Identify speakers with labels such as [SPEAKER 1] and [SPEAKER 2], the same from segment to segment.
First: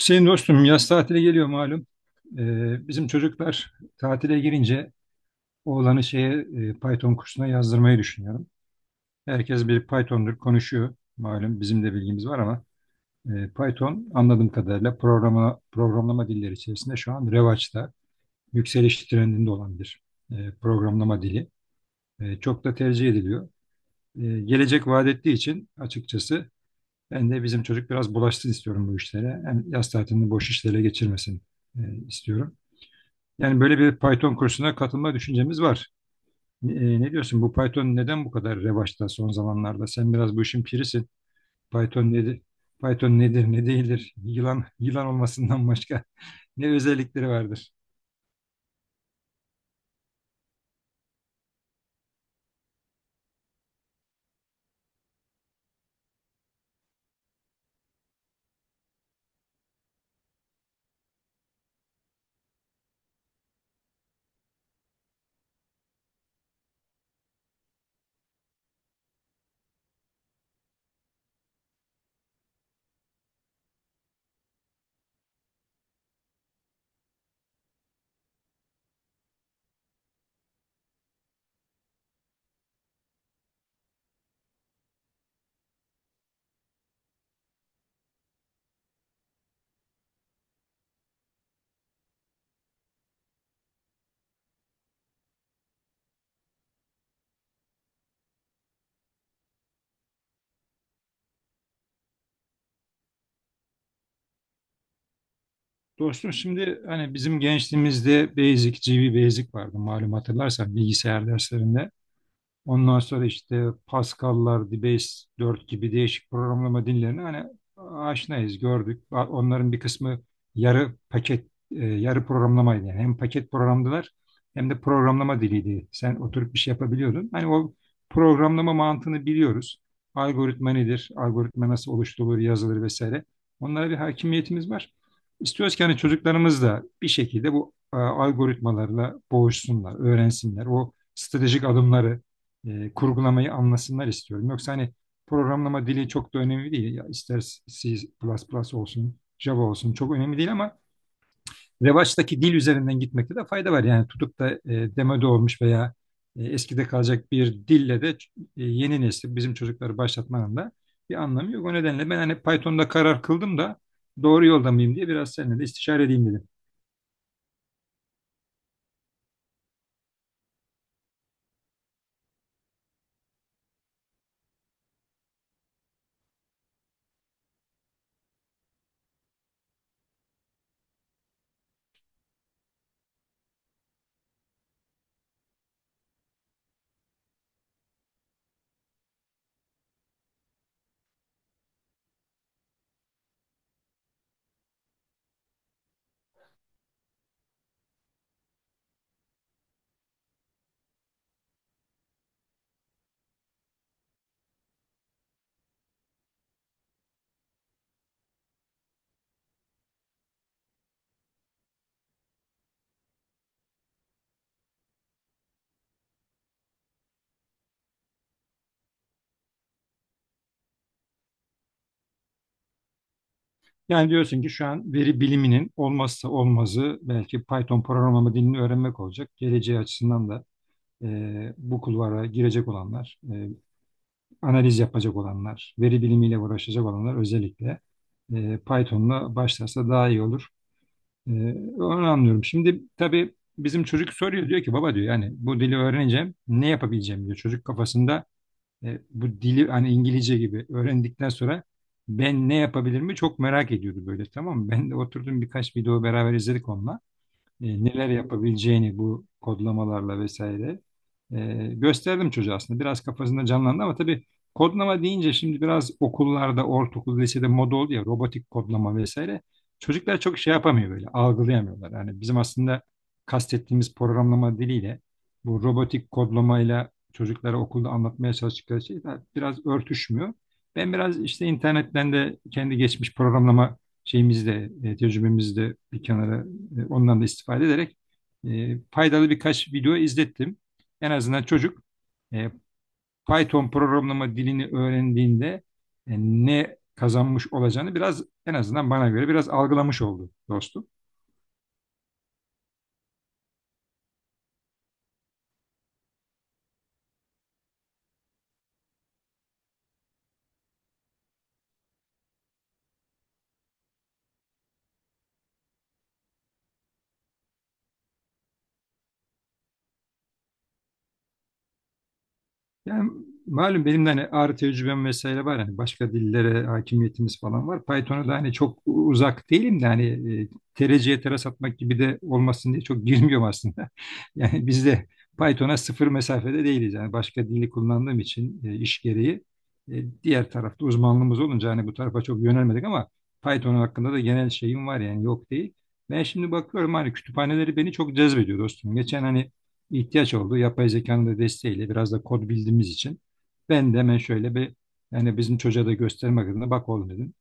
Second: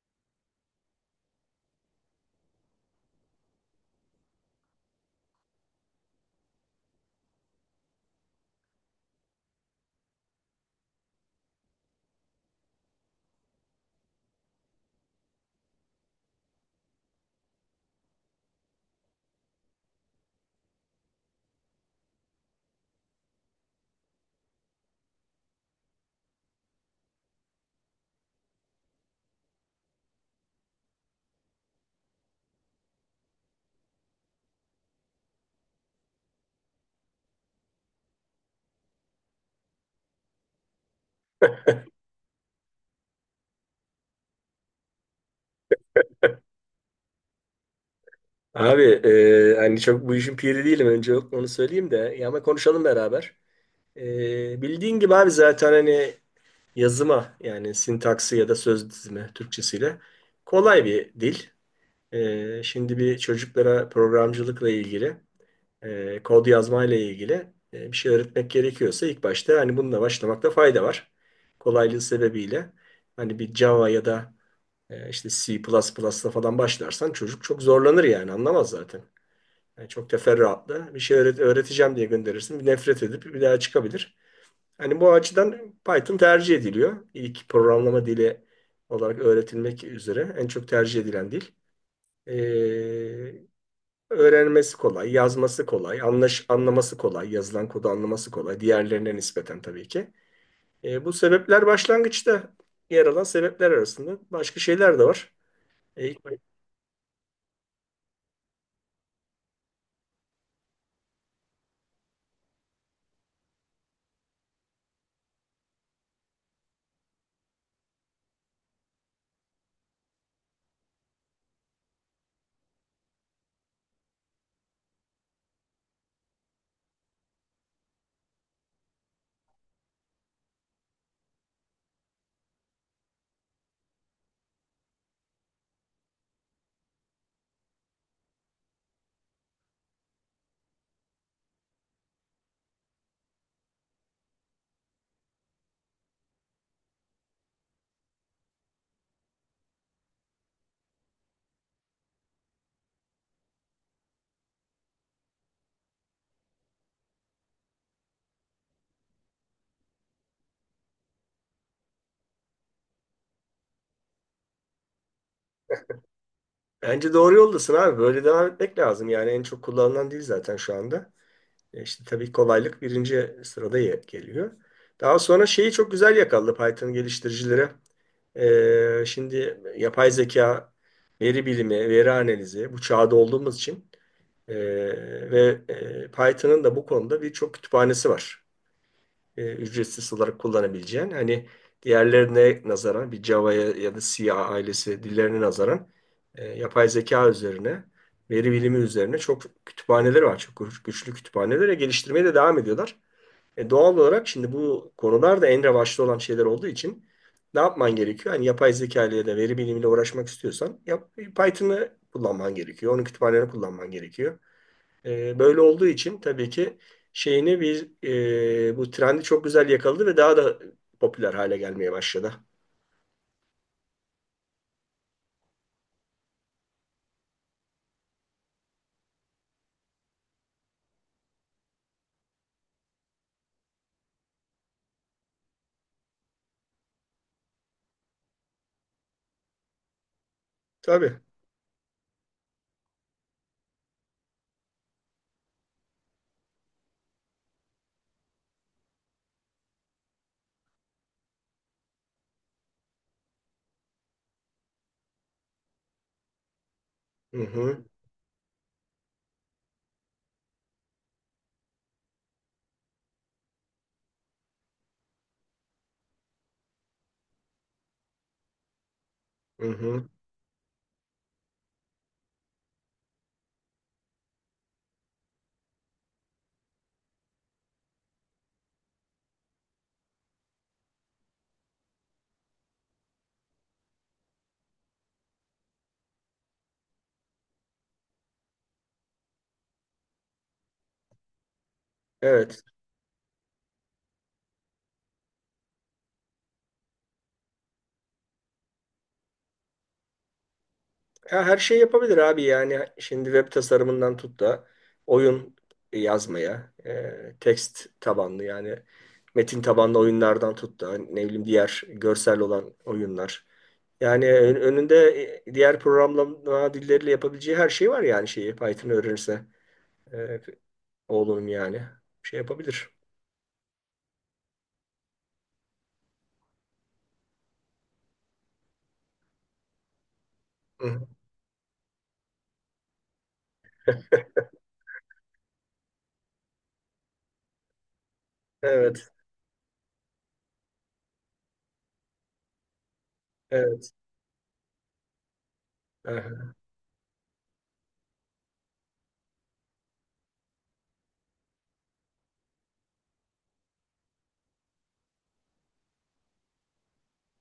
[SPEAKER 1] Hüseyin dostum yaz tatili geliyor malum. Bizim çocuklar tatile girince oğlanı şeye Python kursuna yazdırmayı düşünüyorum. Herkes bir Python'dur konuşuyor. Malum bizim de bilgimiz var ama Python anladığım kadarıyla programlama dilleri içerisinde şu an revaçta, yükseliş trendinde olan bir programlama dili. Çok da tercih ediliyor. Gelecek vaat ettiği için açıkçası ben de bizim çocuk biraz bulaşsın istiyorum bu işlere. Hem yaz tatilini boş işlere geçirmesin e, istiyorum. Yani böyle bir Python kursuna katılma düşüncemiz var. Ne diyorsun? Bu Python neden bu kadar revaçta son zamanlarda? Sen biraz bu işin pirisin. Python nedir? Python nedir, ne değildir? Yılan yılan olmasından başka ne özellikleri vardır?
[SPEAKER 2] Abi hani çok bu işin piri değilim önce onu söyleyeyim de ya ama konuşalım beraber. Bildiğin gibi abi zaten hani yazıma yani sintaksi ya da söz dizimi Türkçesiyle kolay bir dil. Şimdi bir çocuklara programcılıkla ilgili kod yazmayla ilgili bir şey öğretmek gerekiyorsa ilk başta hani bununla başlamakta fayda var. Kolaylığı sebebiyle hani bir Java ya da işte C++'la falan başlarsan çocuk çok zorlanır yani anlamaz zaten. Yani çok teferruatlı. Bir şey öğreteceğim diye gönderirsin. Bir nefret edip bir daha çıkabilir. Hani bu açıdan Python tercih ediliyor. İlk programlama dili olarak öğretilmek üzere en çok tercih edilen dil. Ee, Öğrenmesi kolay, yazması kolay, anlaması kolay, yazılan kodu anlaması kolay. Diğerlerine nispeten tabii ki. Bu sebepler başlangıçta yer alan sebepler arasında. Başka şeyler de var. Ee,
[SPEAKER 1] Dostum şimdi hani bizim gençliğimizde Basic, GB Basic vardı malum hatırlarsan bilgisayar derslerinde. Ondan sonra işte Pascal'lar, Debase 4 gibi değişik programlama dillerini hani aşinayız, gördük. Onların bir kısmı yarı paket, yarı programlamaydı. Yani hem paket programdılar hem de programlama diliydi. Sen oturup bir şey yapabiliyordun. Hani o programlama mantığını biliyoruz. Algoritma nedir? Algoritma nasıl oluşturulur, yazılır vesaire. Onlara bir hakimiyetimiz var. İstiyoruz ki hani çocuklarımız da bir şekilde bu algoritmalarla boğuşsunlar, öğrensinler. O stratejik adımları kurgulamayı anlasınlar istiyorum. Yoksa hani programlama dili çok da önemli değil. Ya ister C++ olsun, Java olsun çok önemli değil ama revaçtaki dil üzerinden gitmekte de fayda var. Yani tutup da demode olmuş veya eskide kalacak bir dille de yeni nesil bizim çocukları başlatmanın da bir anlamı yok. O nedenle ben hani Python'da karar kıldım da doğru yolda mıyım diye biraz seninle de istişare edeyim dedim.
[SPEAKER 2] Bence doğru yoldasın abi. Böyle devam etmek lazım. Yani en çok kullanılan dil zaten şu anda. İşte tabii kolaylık birinci sırada geliyor. Daha sonra şeyi çok güzel yakaladı Python geliştiricileri. Şimdi yapay zeka, veri bilimi, veri analizi bu çağda olduğumuz için e, ve Python'ın da bu konuda birçok kütüphanesi var, ücretsiz olarak kullanabileceğin, hani diğerlerine nazaran, bir Java'ya ya da C ailesi dillerine nazaran yapay zeka üzerine, veri bilimi üzerine çok kütüphaneleri var. Çok güçlü kütüphanelere geliştirmeye de devam ediyorlar. Doğal olarak şimdi bu konular da en revaçta olan şeyler olduğu için ne yapman gerekiyor? Hani yapay zeka ile ya da veri bilimiyle uğraşmak istiyorsan yap, Python'ı kullanman gerekiyor. Onun kütüphanelerini kullanman gerekiyor. Böyle olduğu için tabii ki şeyini bir bu trendi çok güzel yakaladı ve daha da popüler hale gelmeye başladı.
[SPEAKER 1] Yani diyorsun ki şu an veri biliminin olmazsa olmazı belki Python programlama dilini öğrenmek olacak. Geleceği açısından da bu kulvara girecek olanlar, analiz yapacak olanlar, veri bilimiyle uğraşacak olanlar özellikle Python'la başlarsa daha iyi olur.
[SPEAKER 2] Tabii.
[SPEAKER 1] E, Onu anlıyorum. Şimdi tabii bizim çocuk soruyor diyor ki baba diyor yani bu dili öğreneceğim ne yapabileceğim diyor. Çocuk kafasında bu dili hani İngilizce gibi öğrendikten sonra ben ne yapabilir mi çok merak ediyordu böyle tamam mı? Ben de oturdum birkaç video beraber izledik onunla
[SPEAKER 2] Hı hı.
[SPEAKER 1] neler yapabileceğini bu kodlamalarla vesaire gösterdim çocuğa aslında. Biraz kafasında canlandı ama tabii kodlama deyince şimdi biraz okullarda, ortaokul, lisede moda oldu ya robotik kodlama vesaire.
[SPEAKER 2] Hı hı.
[SPEAKER 1] Çocuklar çok şey yapamıyor böyle, algılayamıyorlar. Yani bizim aslında kastettiğimiz programlama diliyle bu robotik kodlamayla çocuklara okulda anlatmaya çalıştıkları şey biraz örtüşmüyor. Ben biraz işte internetten de kendi geçmiş programlama şeyimizde, tecrübemizde bir kenara ondan da istifade ederek faydalı birkaç video izlettim. En azından çocuk e,
[SPEAKER 2] Evet.
[SPEAKER 1] Python programlama dilini öğrendiğinde ne kazanmış olacağını biraz en azından bana göre biraz algılamış oldu dostum.
[SPEAKER 2] Ya her şey yapabilir abi, yani şimdi web tasarımından tut da oyun yazmaya, tekst tabanlı yani metin tabanlı oyunlardan tut da, ne bileyim, diğer görsel olan oyunlar. Yani önünde diğer programlama dilleriyle yapabileceği her şey var yani şeyi, Python öğrenirse. Oğlunun yani. Şey yapabilir.
[SPEAKER 1] Yani malum benim de hani ağrı tecrübem vesaire var. Hani başka dillere hakimiyetimiz falan var. Python'a da hani çok uzak değilim de hani e,
[SPEAKER 2] Hı hı.
[SPEAKER 1] tereciye teras atmak gibi de olmasın diye çok girmiyorum aslında. Yani biz de Python'a sıfır mesafede değiliz. Yani başka dili kullandığım için iş
[SPEAKER 2] Evet,
[SPEAKER 1] gereği diğer tarafta uzmanlığımız olunca hani bu tarafa çok yönelmedik ama Python
[SPEAKER 2] evet.
[SPEAKER 1] hakkında da genel şeyim var yani yok değil. Ben
[SPEAKER 2] Aha.
[SPEAKER 1] şimdi bakıyorum hani kütüphaneleri beni çok cezbediyor dostum. Geçen hani ihtiyaç oldu. Yapay zekanın da desteğiyle biraz da kod bildiğimiz için ben de hemen şöyle bir yani bizim çocuğa da göstermek adına bak oğlum dedim.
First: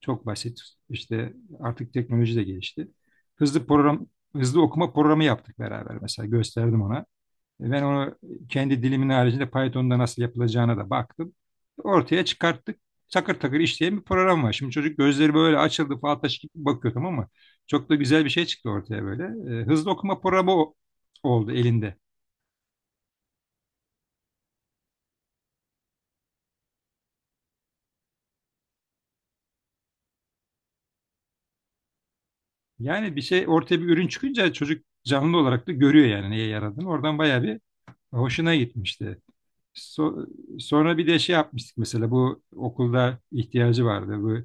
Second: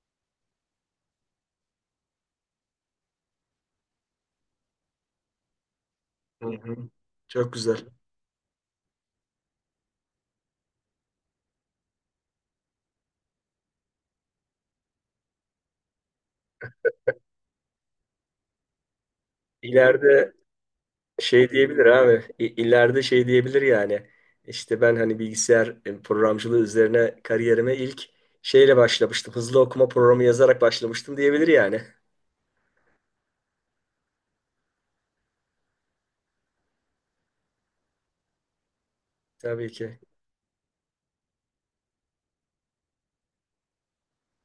[SPEAKER 1] Çok basit. İşte artık teknoloji de gelişti. Hızlı program Hızlı okuma programı yaptık beraber mesela
[SPEAKER 2] Hı hı.
[SPEAKER 1] gösterdim ona.
[SPEAKER 2] Çok
[SPEAKER 1] Ben
[SPEAKER 2] güzel.
[SPEAKER 1] onu kendi dilimin haricinde Python'da nasıl yapılacağına da baktım. Ortaya çıkarttık. Takır takır işleyen bir program var. Şimdi çocuk gözleri böyle açıldı fal taşı gibi bakıyor tamam mı? Çok da güzel bir şey çıktı ortaya böyle. Hızlı okuma
[SPEAKER 2] İleride
[SPEAKER 1] programı
[SPEAKER 2] şey
[SPEAKER 1] oldu
[SPEAKER 2] diyebilir
[SPEAKER 1] elinde.
[SPEAKER 2] abi. İleride şey diyebilir yani. İşte ben hani bilgisayar programcılığı üzerine kariyerime ilk şeyle başlamıştım. Hızlı okuma programı yazarak başlamıştım diyebilir yani.
[SPEAKER 1] Yani bir şey ortaya bir ürün çıkınca çocuk canlı olarak da görüyor yani neye yaradığını. Oradan bayağı bir hoşuna gitmişti.
[SPEAKER 2] Tabii ki.
[SPEAKER 1] So- Sonra bir de şey yapmıştık mesela bu okulda ihtiyacı vardı. Bu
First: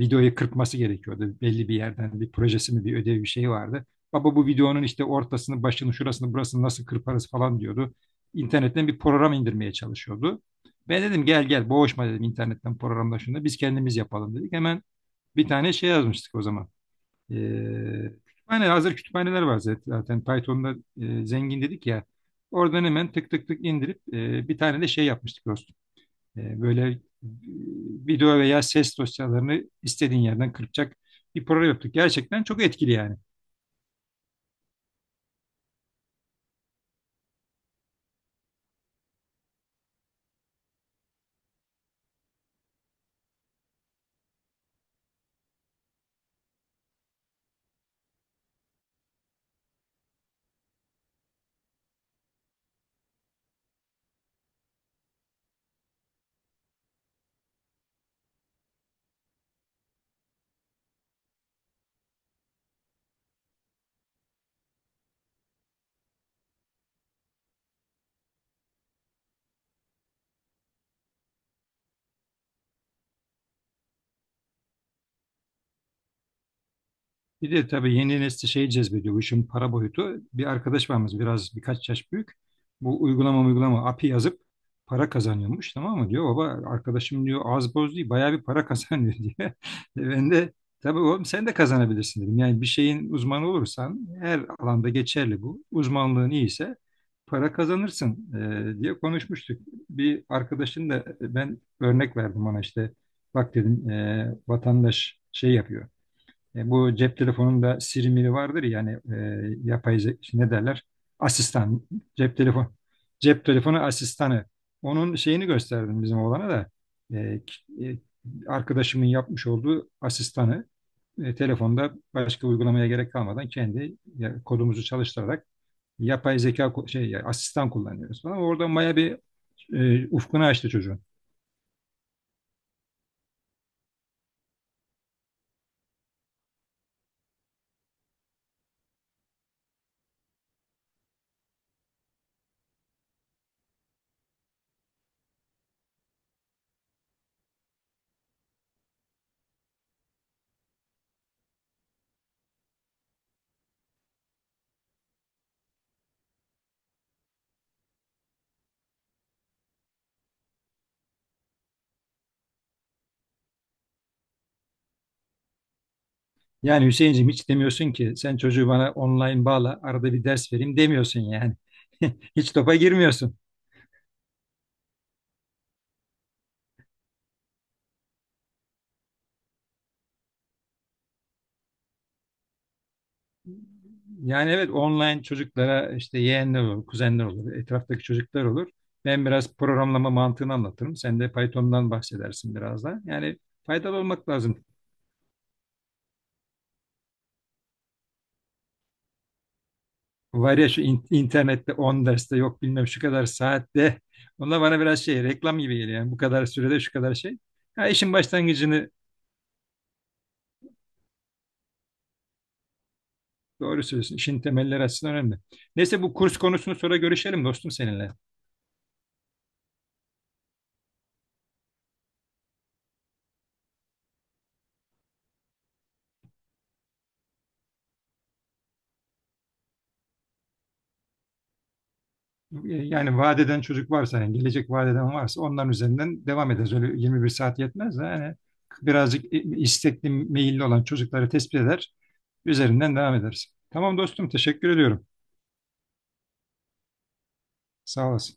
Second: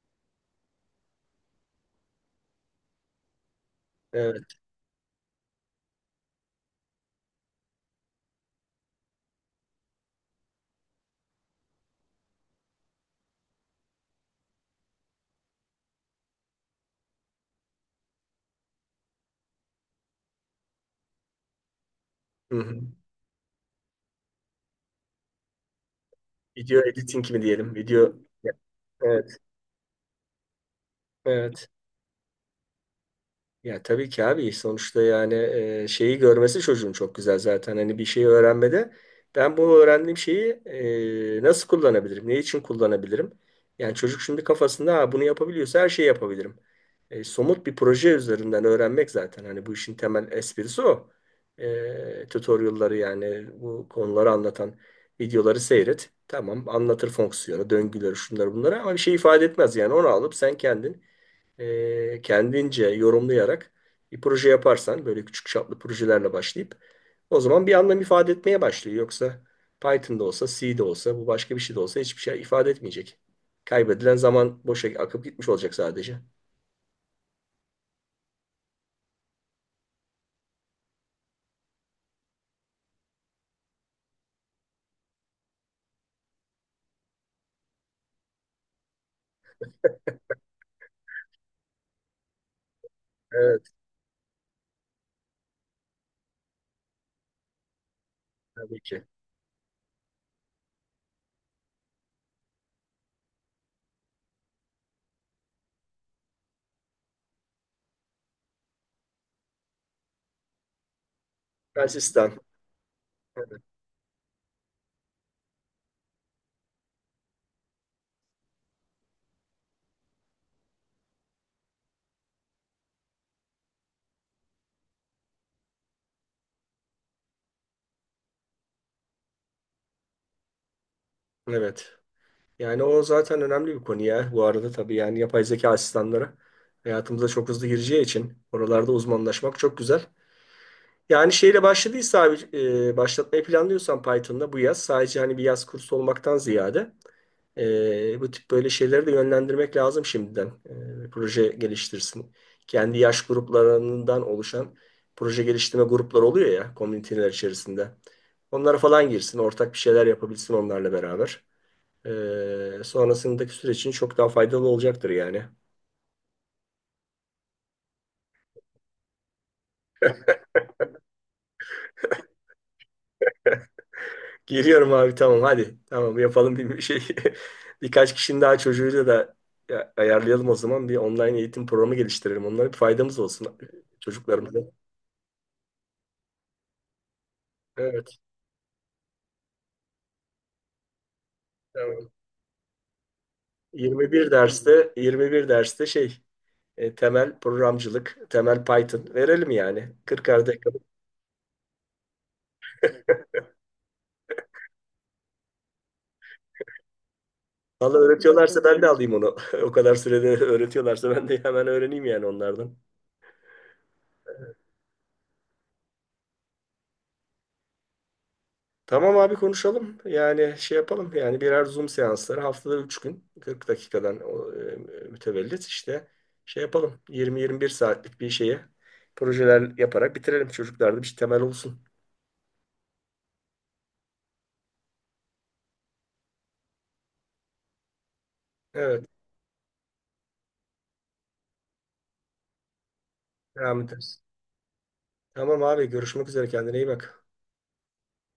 [SPEAKER 1] videoyu kırpması gerekiyordu. Belli bir yerden bir projesi mi bir ödevi bir şey vardı. Baba
[SPEAKER 2] Evet.
[SPEAKER 1] bu videonun işte ortasını, başını, şurasını, burasını nasıl kırparız falan diyordu. İnternetten bir program indirmeye çalışıyordu. Ben dedim gel gel boğuşma dedim internetten programla şunu da biz kendimiz yapalım dedik. Hemen bir tane şey yazmıştık o zaman. Kütüphane Hazır kütüphaneler var zaten. Zaten Python'da zengin dedik ya.
[SPEAKER 2] Hı hı.
[SPEAKER 1] Oradan hemen tık tık tık indirip bir tane de şey yapmıştık dostum.
[SPEAKER 2] Video
[SPEAKER 1] Böyle
[SPEAKER 2] editing mi diyelim? Video.
[SPEAKER 1] video veya ses
[SPEAKER 2] Evet.
[SPEAKER 1] dosyalarını istediğin yerden kırpacak bir
[SPEAKER 2] Evet.
[SPEAKER 1] program yaptık. Gerçekten çok etkili yani.
[SPEAKER 2] Ya tabii ki abi, sonuçta yani şeyi görmesi çocuğun çok güzel zaten, hani bir şeyi öğrenmede ben bu öğrendiğim şeyi nasıl kullanabilirim, ne için kullanabilirim, yani çocuk şimdi kafasında ha, bunu yapabiliyorsa her şeyi yapabilirim. Somut bir proje üzerinden öğrenmek zaten hani bu işin temel esprisi. O tutorialları, yani bu konuları anlatan videoları seyret, tamam, anlatır fonksiyonu, döngüleri, şunları bunları ama bir şey ifade etmez yani. Onu alıp sen kendin kendince yorumlayarak bir proje yaparsan, böyle küçük çaplı projelerle başlayıp, o zaman bir anlam ifade etmeye başlıyor. Yoksa Python'da olsa, C'de olsa, bu başka bir şey de olsa hiçbir şey ifade etmeyecek. Kaybedilen zaman boşa akıp gitmiş olacak sadece.
[SPEAKER 1] Bir de tabii yeni nesli şey cezbediyor. Bu işin para boyutu. Bir arkadaş varmış biraz birkaç yaş büyük. Bu uygulama API yazıp para kazanıyormuş tamam mı diyor. Baba arkadaşım diyor az boz değil bayağı bir para kazanıyor diyor. Ben de tabii oğlum sen de kazanabilirsin dedim. Yani bir şeyin uzmanı
[SPEAKER 2] Evet,
[SPEAKER 1] olursan her alanda geçerli bu. Uzmanlığın iyiyse para kazanırsın
[SPEAKER 2] tabii
[SPEAKER 1] diye
[SPEAKER 2] ki.
[SPEAKER 1] konuşmuştuk. Bir arkadaşın da ben örnek verdim ona işte bak dedim vatandaş şey yapıyor bu cep telefonunda Siri miri vardır ya hani yapay işte ne derler? Asistan, cep
[SPEAKER 2] Asistan.
[SPEAKER 1] telefon, cep telefonu asistanı. Onun şeyini gösterdim bizim oğlana da. E, k- e, Arkadaşımın yapmış olduğu asistanı telefonda başka uygulamaya gerek kalmadan kendi ya, kodumuzu çalıştırarak yapay zeka şey ya, asistan kullanıyoruz falan. Orada maya bir ufkunu açtı çocuğun.
[SPEAKER 2] Evet. Yani o zaten önemli bir konu ya. Bu arada tabii yani yapay zeka asistanları hayatımıza çok hızlı gireceği için oralarda uzmanlaşmak çok güzel. Yani şeyle başladıysa abi, başlatmayı planlıyorsan Python'da bu yaz, sadece hani bir yaz kursu olmaktan ziyade bu tip böyle şeyleri de yönlendirmek lazım şimdiden. Proje geliştirsin. Kendi yaş gruplarından oluşan proje geliştirme grupları oluyor ya komüniteler içerisinde. Onlara falan girsin, ortak bir şeyler yapabilsin onlarla beraber. Sonrasındaki süreç için çok daha faydalı olacaktır yani.
[SPEAKER 1] Yani Hüseyin'cim hiç demiyorsun ki sen çocuğu bana online bağla arada bir ders vereyim demiyorsun yani. Hiç topa girmiyorsun.
[SPEAKER 2] Geliyorum abi, tamam hadi. Tamam, yapalım bir şey. Birkaç kişinin daha çocuğuyla da ayarlayalım o zaman. Bir online eğitim programı geliştirelim. Onlara bir faydamız olsun,
[SPEAKER 1] Yani
[SPEAKER 2] çocuklarımıza.
[SPEAKER 1] evet online çocuklara işte yeğenler olur, kuzenler olur, etraftaki
[SPEAKER 2] Evet,
[SPEAKER 1] çocuklar olur. Ben biraz programlama mantığını anlatırım. Sen de Python'dan
[SPEAKER 2] tamam.
[SPEAKER 1] bahsedersin biraz da. Yani faydalı
[SPEAKER 2] Yirmi
[SPEAKER 1] olmak
[SPEAKER 2] bir
[SPEAKER 1] lazım.
[SPEAKER 2] derste, 21 derste şey, temel programcılık, temel Python verelim yani. 40'ar
[SPEAKER 1] Var ya
[SPEAKER 2] dakika.
[SPEAKER 1] şu internette 10 derste yok bilmem şu kadar saatte. Onlar bana biraz şey reklam gibi geliyor. Yani bu kadar sürede şu kadar şey. Ya
[SPEAKER 2] Valla
[SPEAKER 1] işin
[SPEAKER 2] öğretiyorlarsa ben de
[SPEAKER 1] başlangıcını
[SPEAKER 2] alayım onu. O kadar sürede öğretiyorlarsa ben de hemen öğreneyim yani onlardan.
[SPEAKER 1] doğru söylüyorsun. İşin temelleri açısından önemli. Neyse bu kurs konusunu sonra görüşelim dostum seninle.
[SPEAKER 2] Tamam abi, konuşalım. Yani şey yapalım. Yani birer Zoom seansları, haftada 3 gün 40 dakikadan, o mütevellit işte şey yapalım. 20-21 saatlik bir şeye projeler yaparak bitirelim. Çocuklarda bir şey temel olsun.
[SPEAKER 1] Yani vaat eden çocuk varsa, yani gelecek vaat eden varsa onların üzerinden devam ederiz. Öyle 21 saat yetmez de yani
[SPEAKER 2] Evet.
[SPEAKER 1] birazcık istekli, meyilli olan çocukları tespit eder. Üzerinden devam ederiz.
[SPEAKER 2] Devam
[SPEAKER 1] Tamam
[SPEAKER 2] ederiz.
[SPEAKER 1] dostum, teşekkür ediyorum.
[SPEAKER 2] Tamam abi, görüşmek üzere, kendine iyi bak.
[SPEAKER 1] Sağ olasın.